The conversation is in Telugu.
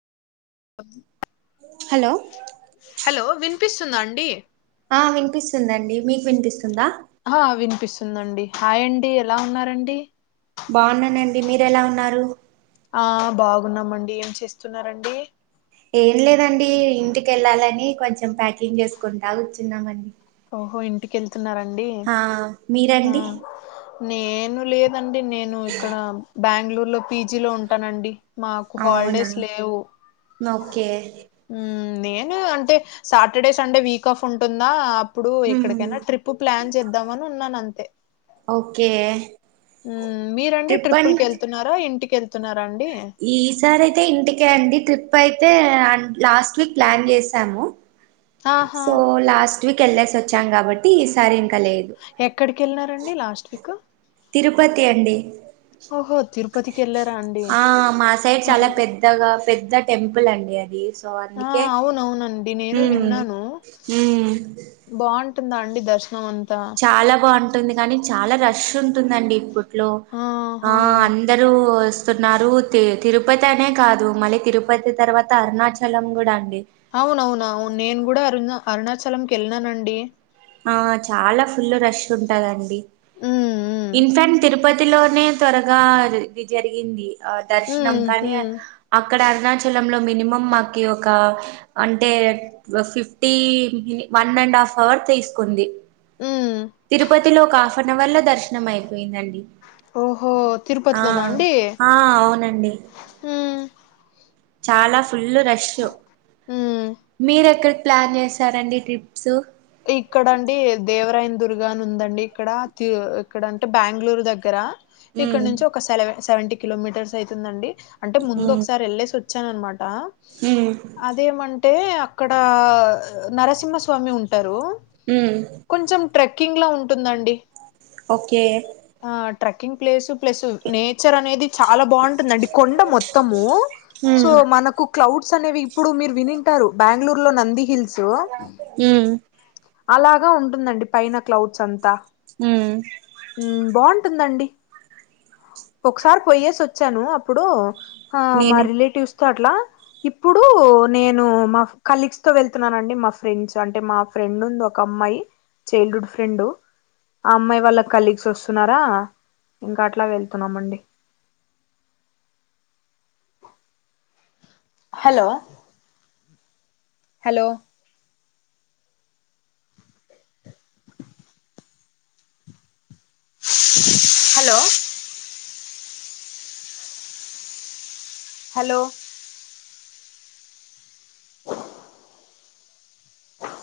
అ హలో హలో వినిపిస్తుందా అండి ఆ వినిపిస్తుందండి మీకు వినిపిస్తుందా ఆ వినిపిస్తుందండి హాయ్ అండి ఎలా ఉన్నారండి బాగున్నానండి మీరు ఎలా ఉన్నారు ఆ బాగున్నామండి ఏం చేస్తున్నారండి ఏం లేదండి ఇంటికెళ్ళాలిని కొంచెం ప్యాకింగ్ చేసుకుంటా కూర్చున్నామండి. ఓహో ఇంటిక వెళ్తున్నారండి ఆ ఆ. మీరండి నేను లేదండి నేను ఇక్కడ బెంగళూరు లో పీజి లో ఉంటానండి. మాకు అవునా హాలిడేస్ లేవు. ఓకే ఉ నేను అంటే సాటర్డే సండే వీక్ ఆఫ్ ఉంటుందా. ఇప్పుడు హ్మ్ ఎక్కడికైనా ట్రిప్ ప్లాన్ చేద్దామ అని ఉన్నాను అంతే. ఓకే. మీరండి ట్రిప్ అం ట్రిప్పుల్కి వెళ్తున్నారా ఇంటికెళ్తున్నారా అండి. ఈసారి అయితే ఇంటికే అండి ట్రిప్ అయితే లాస్ట్ వీక్ ప్లాన్ చేసాము. ఆహా సో లాస్ట్ వీక్ వెళ్సి వచ్చాం కాబట్టి ఈ సారి ఇంకా లేదు. ఎక్కడికి వెళ్ళినారండి లాస్ట్ వీక్. తిరుపతి అండి. ఓహో తిరుపతికి వెళ్ళారా అండి ఆ మా సైడ్ మం చాలా పెద్దగా పెద్ద టెంపుల్ అండి అది. సో ఆ అన్నికే. అవునవునండి నేను విన్నాను బాగుంటుందా అండి దర్శనం అంతా. చాలా బాగుంటుంది కానీ చాలా రష్ ఉంటుందండి ఇప్పుడు. లో ఆ ఆహా అందరూ. స్తున్నారు తి తిరుపతి అనే కాదు మళ్ళీ తిరుపతి తర్వాత అరుణాచలం కూడా అండి. అవునవున అవును నేను కూడా అరుణ అరుణాచలంకి వెళ్ళిననండి. ఆ చాలా ఫుల్ రష్ ఉంటదండి. ఉమ్ ఇన్ఫాక్ట్ తిరుపతిలోనే త్వరగా ఇది జరిగింది. ఆ ఉమ్ దర్శనం ఉమ్ కానీ ఉమ్ అక్కడ అరుణాచల లో మినిమం మాకి ఒక. అంటే fifty one and half hour తీసుకుంది. ఆ. తిరుపతిలో ఒక హాఫ్ అన్ అవర్ లో దర్శనం అయిపోయిందండి. ఓహో ఆ తిరుపతిలోనా అండి ఆ అవునండి. ఉమ్ చాలా ఫుల్ రష్ ఉమ్ మీరు ఎక్కడికి ప్లాన్ చేస్తారండి ట్రిప్స్. ఇక్కడండి దేవరాయన్ దుర్గా అని ఉందండి ఇక్కడ ఇక్కడ అంటే బెంగళూరు దగ్గర. ఇక్కడ ఉమ్ నుంచి ఒక సెవె సెవెంటీ కిలోమీటర్స్ అయితుందండి అంటే ముందు ఉమ్ ఒకసారి వెళ్లేేసి వచ్. వచ్చాన అనమాట ఉమ్ అదేమన్. అంటే అక్కడ నరసింహస్వామి ఉంటరు. ఉ. కొంచెం ట్రెక్కింగ్ ల ఉంటుందండి. ఓకే. ఆ ట్రెక్కింగ్ ప్లేస్ ప్లస్ నేచర్ అనేది. చాలా బాగుంటుందండి కొండ మొత్తము సో ఉమ్ మనకు. క్లౌడ్స్ అనేవి ఇప్పుడు మీరు వినింటారు బెంగళూరు లో నంది హిల్స్. హ. అలాగా ఉంటుందండి పైన క్లౌడ్స్ అంతా. హ. బాగుంటుందండి. ఒకసారి పోయ్యేసి వచ్చాను అప్పుడు ఆ మా నేను రిలేటివ్స్ తో అట్లా. ఇప్పుడు నేను మా కలీగ్స్ తో వెళ్తున్నానండి మా ఫ్రెండ్స్ అంటే మా. ఫ్రెండ్ ఉంది ఒక అమ్మాయి చైల్డ్ హుడ్ ఫ్రెండు. ఆ అమ్మాయి వాళ్ళ కలీగ్స్ వస్తున్నారా, ఇంకా అట్లా వెళ్తున్నామండి హలో హలో హామ్ హలో హలో ఆ